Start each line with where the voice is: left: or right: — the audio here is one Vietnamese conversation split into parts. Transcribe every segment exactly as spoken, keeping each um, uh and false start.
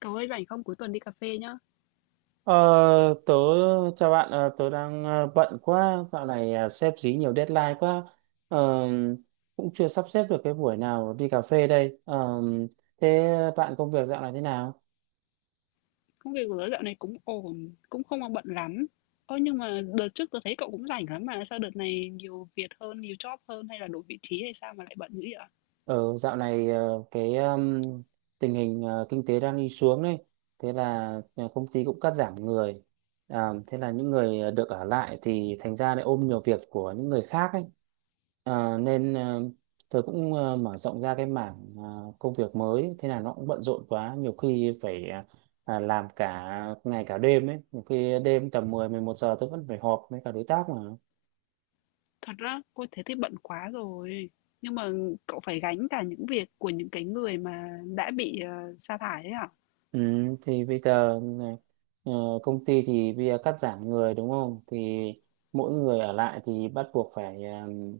left: Cậu ơi, rảnh không, cuối tuần đi cà phê nhá.
right: Ờ, tớ chào bạn ờ, tớ đang ờ, bận quá dạo này ờ, sếp dí nhiều deadline quá. Ờ, Cũng chưa sắp xếp được cái buổi nào đi cà phê đây. Ờ, Thế bạn công việc dạo này thế nào?
left: Công việc của tớ dạo này cũng ổn. Cũng không mà bận lắm. Ơ, nhưng mà đợt trước tớ thấy cậu cũng rảnh lắm mà. Sao đợt này nhiều việc hơn, nhiều job hơn? Hay là đổi vị trí hay sao mà lại bận dữ vậy ạ?
right: Ờ, Dạo này ờ, cái um, tình hình ờ, kinh tế đang đi xuống đấy, thế là ờ, công ty cũng cắt giảm người, à, thế là những người ờ, được ở lại thì thành ra lại ôm nhiều việc của những người khác ấy. Ờ, nên ờ, tôi cũng ờ, mở rộng ra cái mảng ờ, công việc mới, thế là nó cũng bận rộn quá, nhiều khi phải ờ, à, làm cả ngày cả đêm ấy, nhiều khi đêm tầm mười mười một giờ tôi vẫn phải họp với cả đối tác mà.
left: Thật á? Ôi thế thì bận quá rồi. Nhưng mà cậu phải gánh cả những việc của những cái người mà đã bị ờ, sa thải ấy à?
right: Ừ, thì bây giờ này, ờ, công ty thì bây giờ cắt giảm người đúng không? Thì mỗi người ở lại thì bắt buộc phải um,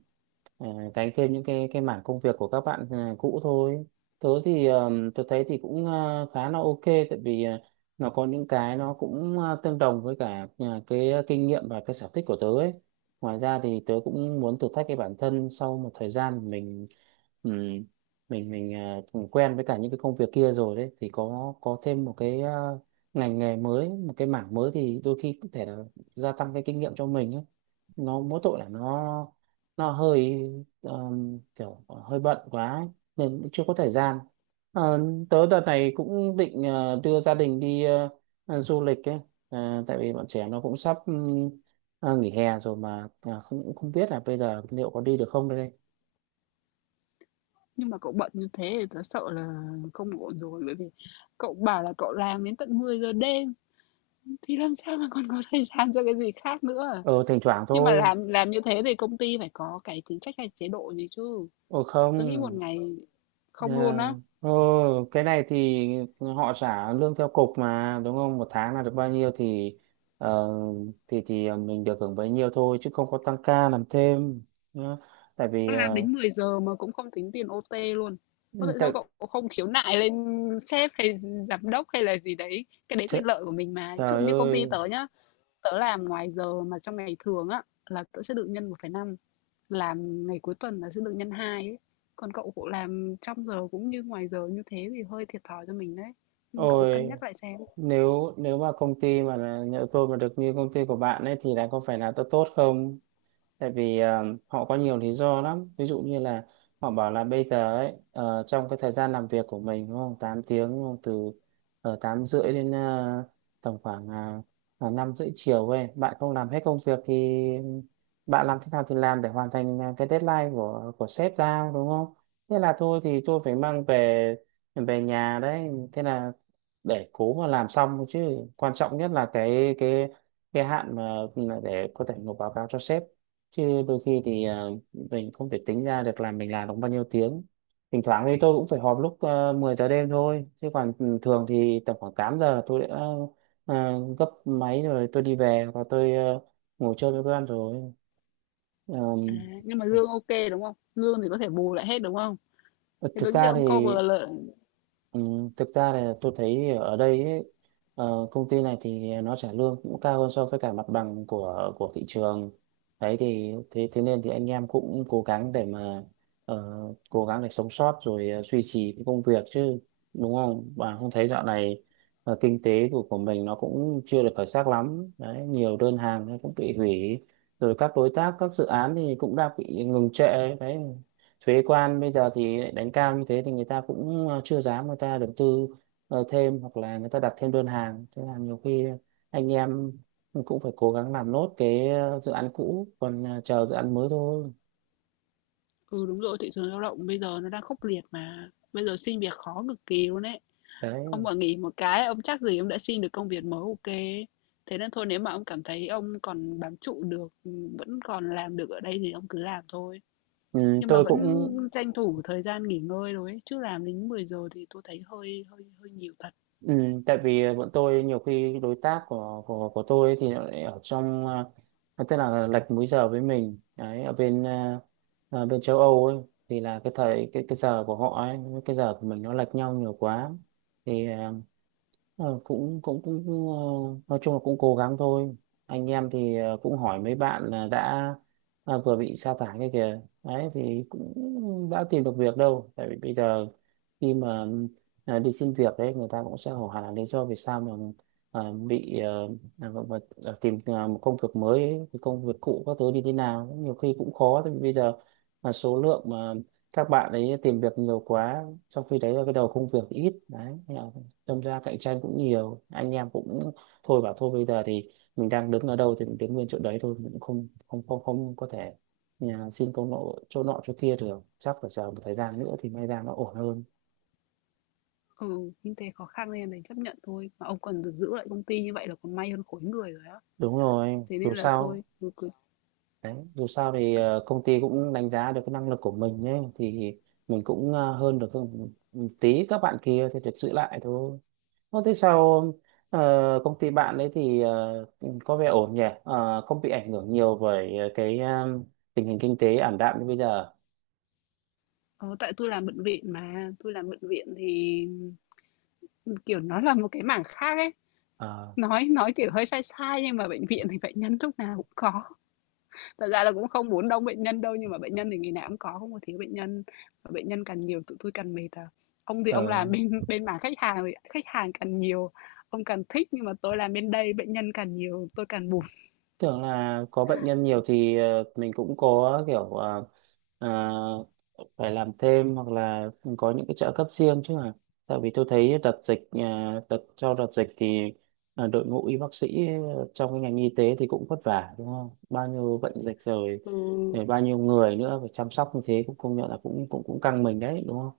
right: ờ, gánh thêm những cái cái mảng công việc của các bạn ờ, cũ thôi. Tớ thì um, tớ thấy thì cũng ờ, khá là ok tại vì ờ, nó có những cái nó cũng ờ, tương đồng với cả ờ, cái kinh nghiệm và cái sở thích của tớ ấy. Ngoài ra thì tớ cũng muốn thử thách cái bản thân sau một thời gian mình ừm, mình mình ờ, quen với cả những cái công việc kia rồi đấy thì có có thêm một cái ờ, ngành nghề mới một cái mảng mới thì đôi khi có thể là gia tăng cái kinh nghiệm cho mình ấy. Nó mỗi tội là nó nó hơi ờm, kiểu hơi bận quá ấy, nên cũng chưa có thời gian. Ờ, Tớ đợt này cũng định ờ, đưa gia đình đi ờ, ờ, du lịch ấy. Ờ, tại vì bọn trẻ nó cũng sắp ừm, ờ, nghỉ hè rồi mà ờ, không cũng không biết là bây giờ liệu có đi được không đây.
left: Nhưng mà cậu bận như thế thì tớ sợ là không ổn rồi. Bởi vì cậu bảo là cậu làm đến tận mười giờ đêm, thì làm sao mà còn có thời gian cho cái gì khác nữa à?
right: ờ Thỉnh thoảng
left: Nhưng mà
right: thôi.
left: làm làm như thế thì công ty phải có cái chính sách hay chế độ gì chứ.
right: ờ
left: Tôi nghĩ một
right: Không.
left: ngày
right: À,
left: không luôn á.
right: ờ, cái này thì họ trả lương theo cục mà đúng không? Một tháng là được bao nhiêu thì ờ, thì thì ờ, mình được hưởng bấy nhiêu thôi chứ không có tăng ca làm thêm nhá. Tại vì
left: Tôi làm
right: ờ,
left: đến mười giờ mà cũng không tính tiền âu ti luôn.
right: ừ,
left: Có tại
right: tại,
left: sao cậu không khiếu nại lên sếp hay giám đốc hay là gì đấy? Cái đấy
right: trời,
left: quyền lợi của mình mà. Ví dụ
right: trời
left: như công
right: ơi,
left: ty tớ nhá, tớ làm ngoài giờ mà trong ngày thường á là tớ sẽ được nhân một phẩy năm, làm ngày cuối tuần là sẽ được nhân hai ấy. Còn cậu cậu làm trong giờ cũng như ngoài giờ như thế thì hơi thiệt thòi cho mình đấy. Ừ, cậu cân
right: ôi,
left: nhắc lại xem.
right: nếu nếu mà công ty mà là nhỡ tôi mà được như công ty của bạn ấy thì lại có phải là tốt tốt không? Tại vì ờ, họ có nhiều lý do lắm, ví dụ như là họ bảo là bây giờ ấy, ờ, trong cái thời gian làm việc của mình đúng không, tám tiếng, đúng không, từ ở tám rưỡi đến ờ, tầm khoảng uh, năm rưỡi chiều ấy, bạn không làm hết công việc thì bạn làm thế nào thì làm để hoàn thành ờ, cái deadline của của sếp giao, đúng không? Thế là thôi thì tôi phải mang về về nhà đấy, thế là để cố mà làm xong thôi, chứ quan trọng nhất là cái cái cái hạn mà ừ, mà để có thể nộp báo cáo cho sếp, chứ đôi khi thì ờ, mình không thể tính ra được là mình làm được bao nhiêu tiếng. Thỉnh thoảng thì tôi cũng phải họp lúc ờ, mười giờ đêm thôi, chứ còn ừ, thường thì tầm khoảng tám giờ tôi đã ờ, gấp máy rồi, tôi đi về và tôi ờ, ngồi chơi với con rồi.
left: À, nhưng mà lương OK, đúng không? Lương thì có thể bù lại hết, đúng không?
right: Ờ,
left: Thì
right: thực
left: tôi nghĩ là
right: ra
left: ông
right: thì
left: cover lợi.
right: ừ, thực ra là tôi thấy ở đây ấy, ờ, công ty này thì nó trả lương cũng cao hơn so với cả mặt bằng của của thị trường, đấy thì thế thế nên thì anh em cũng cố gắng để mà ờ, cố gắng để sống sót rồi ờ, duy trì cái công việc, chứ đúng không, bạn không thấy dạo này ờ, kinh tế của của mình nó cũng chưa được khởi sắc lắm đấy, nhiều đơn hàng nó cũng bị hủy, rồi các đối tác, các dự án thì cũng đang bị ngừng trệ đấy. Thuế quan bây giờ thì lại đánh cao như thế thì người ta cũng ờ, chưa dám, người ta đầu tư ờ, thêm hoặc là người ta đặt thêm đơn hàng, thế là nhiều khi anh em cũng phải cố gắng làm nốt cái ờ, dự án cũ, còn ờ, chờ dự án mới thôi
left: Ừ, đúng rồi, thị trường lao động bây giờ nó đang khốc liệt mà. Bây giờ xin việc khó cực kỳ luôn ấy. Ông
right: đấy.
left: mà nghỉ một cái, ông chắc gì ông đã xin được công việc mới. OK, thế nên thôi, nếu mà ông cảm thấy ông còn bám trụ được, ừ, vẫn còn làm được ở đây thì ông cứ làm thôi.
right: Ừ,
left: Nhưng mà
right: tôi
left: vẫn
right: cũng
left: tranh thủ thời gian nghỉ ngơi rồi ấy. Chứ làm đến mười giờ thì tôi thấy hơi hơi hơi nhiều thật.
right: ừ, tại vì ờ, bọn tôi nhiều khi đối tác của của của tôi ấy thì nó lại ở trong, à, tức là lệch múi giờ với mình đấy, ở bên à, à, bên châu Âu ấy, thì là cái thời cái cái giờ của họ ấy với cái giờ của mình nó lệch nhau nhiều quá thì ờ, Ờ, cũng cũng cũng cũng, ờ, nói chung là cũng cố gắng thôi. Anh em thì ờ, cũng hỏi mấy bạn là đã à, vừa bị sa thải kia kìa đấy, thì cũng đã tìm được việc đâu, tại vì bây giờ khi mà ờ, đi xin việc đấy, người ta cũng sẽ hỏi hẳn là lý do vì sao mà ờ, bị ờ, à, gọi là- là tìm ờ, một công việc mới ấy, cái công việc cũ các thứ đi thế nào nhiều khi cũng khó, tại vì bây giờ là số lượng mà các bạn ấy tìm việc nhiều quá, trong khi đấy là cái đầu công việc ít đấy, đâm ra cạnh tranh cũng nhiều. Anh em cũng thôi bảo thôi bây giờ thì mình đang đứng ở đâu thì mình đứng nguyên chỗ đấy thôi, mình cũng không không không không có thể nhà xin công nộ chỗ nọ chỗ kia được, chắc phải chờ một thời gian nữa thì may ra nó ổn hơn.
left: Ừ, kinh tế khó khăn nên đành chấp nhận thôi. Mà ông còn được giữ lại công ty như vậy là còn may hơn khối người rồi á.
right: Đúng rồi,
left: Thế
right: dù
left: nên là thôi,
right: sao
left: ừ, cứ
right: đấy, dù sao thì ờ, công ty cũng đánh giá được cái năng lực của mình ấy, thì mình cũng ờ, hơn được, hơn một tí các bạn kia thì được giữ lại thôi. Ô, thế sao ờ, công ty bạn ấy thì ờ, có vẻ ổn nhỉ? Ờ, không bị ảnh hưởng nhiều bởi ờ, cái ờ, tình hình kinh tế ảm đạm như bây giờ.
left: ờ, tại tôi làm bệnh viện mà, tôi làm bệnh viện thì, kiểu, nó là một cái mảng khác ấy.
right: Ờ,
left: Nói nói, kiểu, hơi sai sai nhưng mà bệnh viện thì bệnh nhân lúc nào cũng có. Thật ra là cũng không muốn đông bệnh nhân đâu, nhưng mà bệnh nhân thì ngày nào cũng có, không có thiếu bệnh nhân. Mà bệnh nhân càng nhiều tụi tôi càng mệt à. Ông thì ông
right: ờ,
left: làm bên bên mảng khách hàng thì khách hàng càng nhiều, ông càng thích, nhưng mà tôi làm bên đây bệnh nhân càng nhiều, tôi càng buồn.
right: tưởng là có bệnh nhân nhiều thì ờ, mình cũng có kiểu ờ, ờ, phải làm thêm hoặc là có những cái trợ cấp riêng chứ, mà tại vì tôi thấy đợt dịch ờ, đợt sau đợt dịch thì ờ, đội ngũ y bác sĩ trong cái ngành y tế thì cũng vất vả đúng không, bao nhiêu bệnh dịch rồi,
left: Ừ.
right: rồi bao nhiêu người nữa phải chăm sóc, như thế cũng công nhận là cũng cũng cũng căng mình đấy đúng không.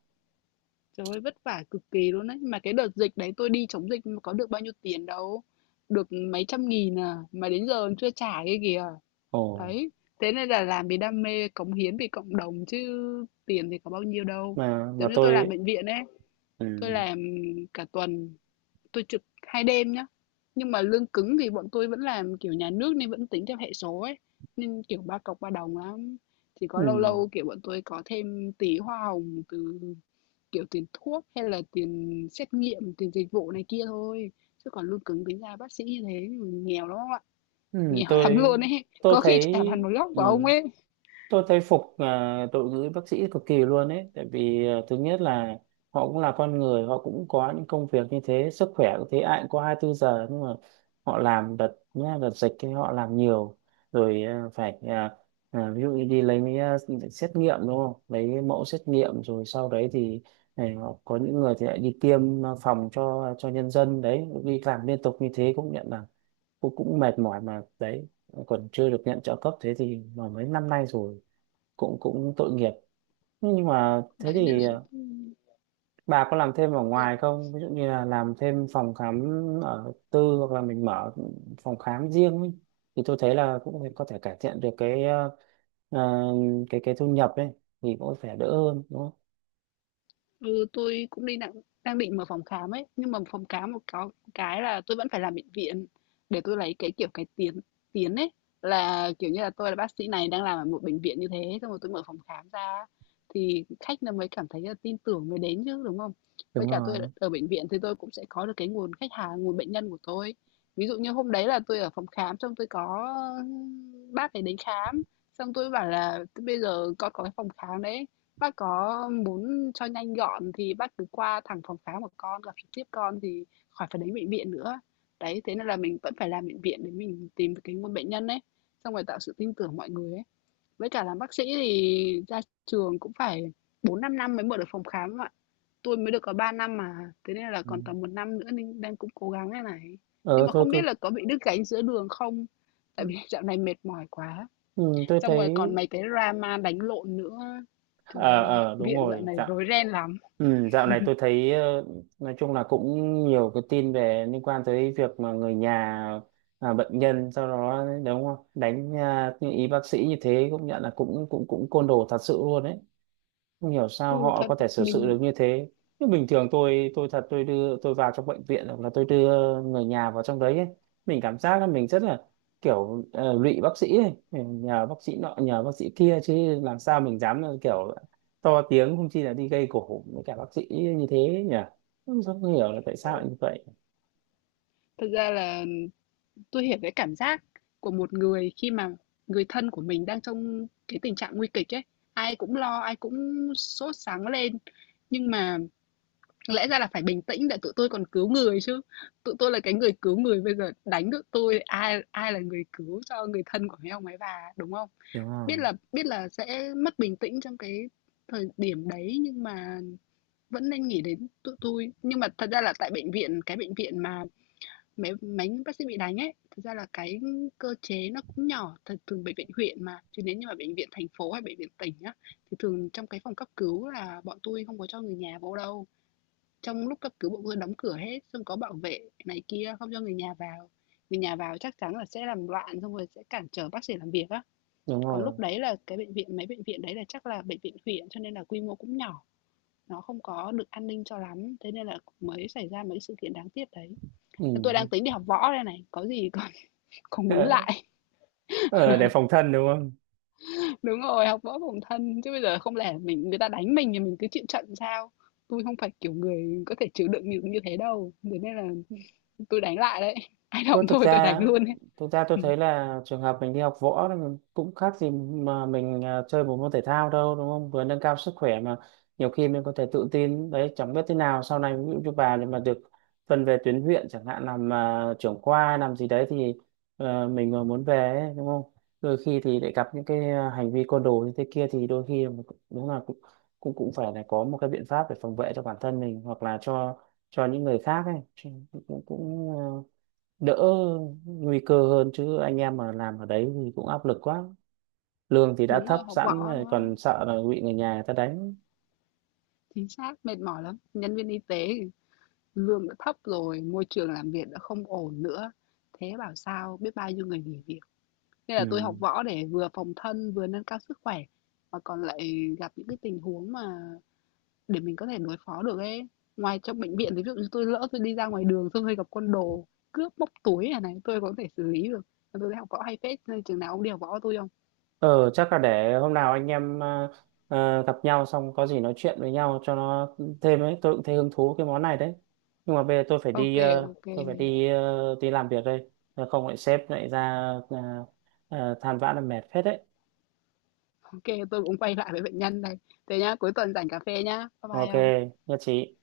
left: Trời ơi, vất vả cực kỳ luôn đấy. Mà cái đợt dịch đấy tôi đi chống dịch mà có được bao nhiêu tiền đâu. Được mấy trăm nghìn à. Mà đến giờ còn chưa trả cái kìa.
right: Ồ
left: Đấy. Thế nên là làm vì đam mê, cống hiến vì cộng đồng chứ tiền thì có bao nhiêu đâu.
right: mà mà
left: Giống như tôi làm
right: tôi
left: bệnh viện ấy. Tôi
right: ừ,
left: làm cả tuần. Tôi trực hai đêm nhá. Nhưng mà lương cứng thì bọn tôi vẫn làm kiểu nhà nước nên vẫn tính theo hệ số ấy, nên, kiểu, ba cọc ba đồng lắm. Chỉ có
right: ừ,
left: lâu lâu, kiểu, bọn tôi có thêm tí hoa hồng từ, kiểu, tiền thuốc hay là tiền xét nghiệm, tiền dịch vụ này kia thôi, chứ còn lương cứng tính ra bác sĩ như thế nghèo lắm ông ạ,
right: ừ,
left: nghèo lắm
right: tôi
left: luôn ấy,
right: tôi
left: có khi
right: thấy
left: chả bằng một góc
right: ừ.
left: của ông ấy.
right: Tôi thấy phục à, đội ngũ y bác sĩ cực kỳ luôn ấy, tại vì à, thứ nhất là họ cũng là con người, họ cũng có những công việc như thế, sức khỏe cũng thế, ai cũng có hai mươi bốn giờ, nhưng mà họ làm đợt nhá, đợt dịch thì họ làm nhiều, rồi à, phải à, à, ví dụ như đi lấy mấy à, xét nghiệm đúng không, lấy mẫu xét nghiệm rồi sau đấy thì này, họ có những người thì lại đi tiêm à, phòng cho cho nhân dân đấy, đi làm liên tục như thế cũng nhận là cũng cũng mệt mỏi mà đấy, còn chưa được nhận trợ cấp thế thì mà mấy năm nay rồi, cũng cũng tội nghiệp. Nhưng mà thế
left: Đấy, nên
right: thì
left: là,
right: ờ, bà có làm thêm ở
left: tôi
right: ngoài không, ví dụ như là làm thêm phòng khám ở tư, hoặc là mình mở phòng khám riêng ấy, thì tôi thấy là cũng có thể cải thiện được cái ờ, ờ, cái cái thu nhập ấy, thì cũng phải đỡ hơn đúng không.
left: Ừ, tôi cũng đi đang đang định mở phòng khám ấy, nhưng mà phòng khám một có cái là tôi vẫn phải làm bệnh viện để tôi lấy cái kiểu cái tiến tiến ấy, là kiểu như là tôi là bác sĩ này đang làm ở một bệnh viện như thế xong rồi tôi mở phòng khám ra thì khách nó mới cảm thấy là tin tưởng mới đến chứ, đúng không? Với
right: Đúng
left: cả tôi
right: rồi
left: ở bệnh viện thì tôi cũng sẽ có được cái nguồn khách hàng, nguồn bệnh nhân của tôi. Ví dụ như hôm đấy là tôi ở phòng khám xong tôi có bác ấy đến khám, xong tôi bảo là bây giờ con có cái phòng khám đấy, bác có muốn cho nhanh gọn thì bác cứ qua thẳng phòng khám của con, gặp trực tiếp con thì khỏi phải đến bệnh viện nữa. Đấy, thế nên là mình vẫn phải làm bệnh viện để mình tìm được cái nguồn bệnh nhân ấy, xong rồi tạo sự tin tưởng mọi người ấy. Với cả làm bác sĩ thì ra trường cũng phải bốn năm năm mới mở được phòng khám ạ. Tôi mới được có ba năm mà, thế nên là
right: ừ.
left: còn tầm một năm nữa nên đang cũng cố gắng đây này. Nhưng
right: Ờ
left: mà
right: tôi
left: không biết
right: cứ
left: là có bị đứt gánh giữa đường không? Tại vì dạo này mệt mỏi quá.
right: ừ, tôi
left: Xong
right: thấy
left: rồi còn mấy cái drama đánh lộn nữa. Trời
right: ờ,
left: ơi,
right: ờ đúng
left: viện dạo
right: rồi
left: này
right: dạo.
left: rối ren lắm.
right: Ừ, dạo này tôi thấy ờ, nói chung là cũng nhiều cái tin về liên quan tới việc mà người nhà à, bệnh nhân sau đó đấy, đúng không, đánh à, như ý bác sĩ như thế cũng nhận là cũng cũng cũng côn đồ thật sự luôn đấy, không hiểu sao
left: Ừ,
right: họ
left: thật
right: có thể xử sự
left: mình
right: được như thế. Nhưng bình thường tôi tôi thật, tôi đưa tôi vào trong bệnh viện hoặc là tôi đưa người nhà vào trong đấy ấy, mình cảm giác là mình rất là kiểu ờ, lụy bác sĩ ấy. Nhờ bác sĩ nọ nhờ bác sĩ kia, chứ làm sao mình dám là kiểu to tiếng, không chi là đi gây gổ với cả bác sĩ như thế nhỉ, không, không hiểu là tại sao lại như vậy.
left: thật ra là tôi hiểu cái cảm giác của một người khi mà người thân của mình đang trong cái tình trạng nguy kịch ấy. Ai cũng lo, ai cũng sốt sắng lên, nhưng mà lẽ ra là phải bình tĩnh để tụi tôi còn cứu người chứ. Tụi tôi là cái người cứu người, bây giờ đánh tụi tôi, ai ai là người cứu cho người thân của mấy ông ấy bà, đúng không?
right: Đúng
left: Biết
right: không,
left: là biết là sẽ mất bình tĩnh trong cái thời điểm đấy, nhưng mà vẫn nên nghĩ đến tụi tôi. Nhưng mà thật ra là tại bệnh viện, cái bệnh viện mà mấy mấy bác sĩ bị đánh ấy, thật ra là cái cơ chế nó cũng nhỏ, thật thường bệnh viện huyện mà, chứ nếu như mà bệnh viện thành phố hay bệnh viện tỉnh á, thì thường trong cái phòng cấp cứu là bọn tôi không có cho người nhà vô đâu. Trong lúc cấp cứu bọn tôi đóng cửa hết, xong có bảo vệ này kia, không cho người nhà vào. Người nhà vào chắc chắn là sẽ làm loạn, xong rồi sẽ cản trở bác sĩ làm việc á.
right: đúng
left: Còn lúc
right: rồi
left: đấy là cái bệnh viện, mấy bệnh viện đấy là chắc là bệnh viện huyện, cho nên là quy mô cũng nhỏ, nó không có được an ninh cho lắm, thế nên là mới xảy ra mấy sự kiện đáng tiếc đấy. Tôi đang
right: ừ.
left: tính đi học võ đây này, có gì còn còn muốn
right: ờ,
left: lại.
right: ờ, để phòng thân đúng không?
left: Đúng rồi, học võ phòng thân, chứ bây giờ không lẽ mình người ta đánh mình thì mình cứ chịu trận sao? Tôi không phải kiểu người có thể chịu đựng như như thế đâu, thế nên là tôi đánh lại đấy. Ai động
right: Thôi, thực
left: thôi tôi đánh
right: ra
left: luôn ấy.
right: thực ra tôi thấy là trường hợp mình đi học võ thì mình cũng khác gì mà mình à, chơi một môn thể thao đâu, đúng không? Vừa nâng cao sức khỏe, mà nhiều khi mình có thể tự tin đấy, chẳng biết thế nào sau này, ví dụ như bà thì mà được phân về tuyến huyện chẳng hạn, làm à, trưởng khoa làm gì đấy thì ờ, mình mà muốn về ấy, đúng không? Đôi khi thì lại gặp những cái à, hành vi côn đồ như thế kia, thì đôi khi mình cũng- đúng là cũng cũng cũng phải là có một cái biện pháp để phòng vệ cho bản thân mình, hoặc là cho cho những người khác ấy, chứ cũng cũng đỡ nguy cơ hơn, chứ anh em mà làm ở đấy thì cũng áp lực quá, lương thì đã
left: Đúng rồi,
right: thấp
left: học
right: sẵn
left: võ
right: rồi,
left: nó
right: còn sợ là bị người nhà người ta đánh.
left: chính xác, mệt mỏi lắm. Nhân viên y tế lương đã thấp rồi, môi trường làm việc đã không ổn nữa, thế bảo sao biết bao nhiêu người nghỉ việc. Nên
right: Ừ.
left: là tôi học võ để vừa phòng thân vừa nâng cao sức khỏe, mà còn lại gặp những cái tình huống mà để mình có thể đối phó được ấy. Ngoài trong bệnh viện thì ví dụ như tôi lỡ tôi đi ra ngoài đường, tôi hơi gặp con đồ cướp móc túi này này tôi có thể xử lý được. Tôi thấy học võ hay phết, nên chừng nào ông đi học võ tôi không.
right: Ờ, chắc là để hôm nào anh em à, à, gặp nhau xong có gì nói chuyện với nhau cho nó thêm ấy, tôi cũng thấy hứng thú cái món này đấy. Nhưng mà bây giờ tôi phải
left: OK,
right: đi ờ,
left: OK,
right: tôi phải đi ờ, đi làm việc đây. Nếu không lại sếp lại ra à, à, than vãn là mệt phết đấy.
left: ok tôi cũng quay lại với bệnh nhân đây. Thế nhá, cuối tuần rảnh cà phê nhá, bye bye
right: Ok,
left: ông.
right: nhất trí.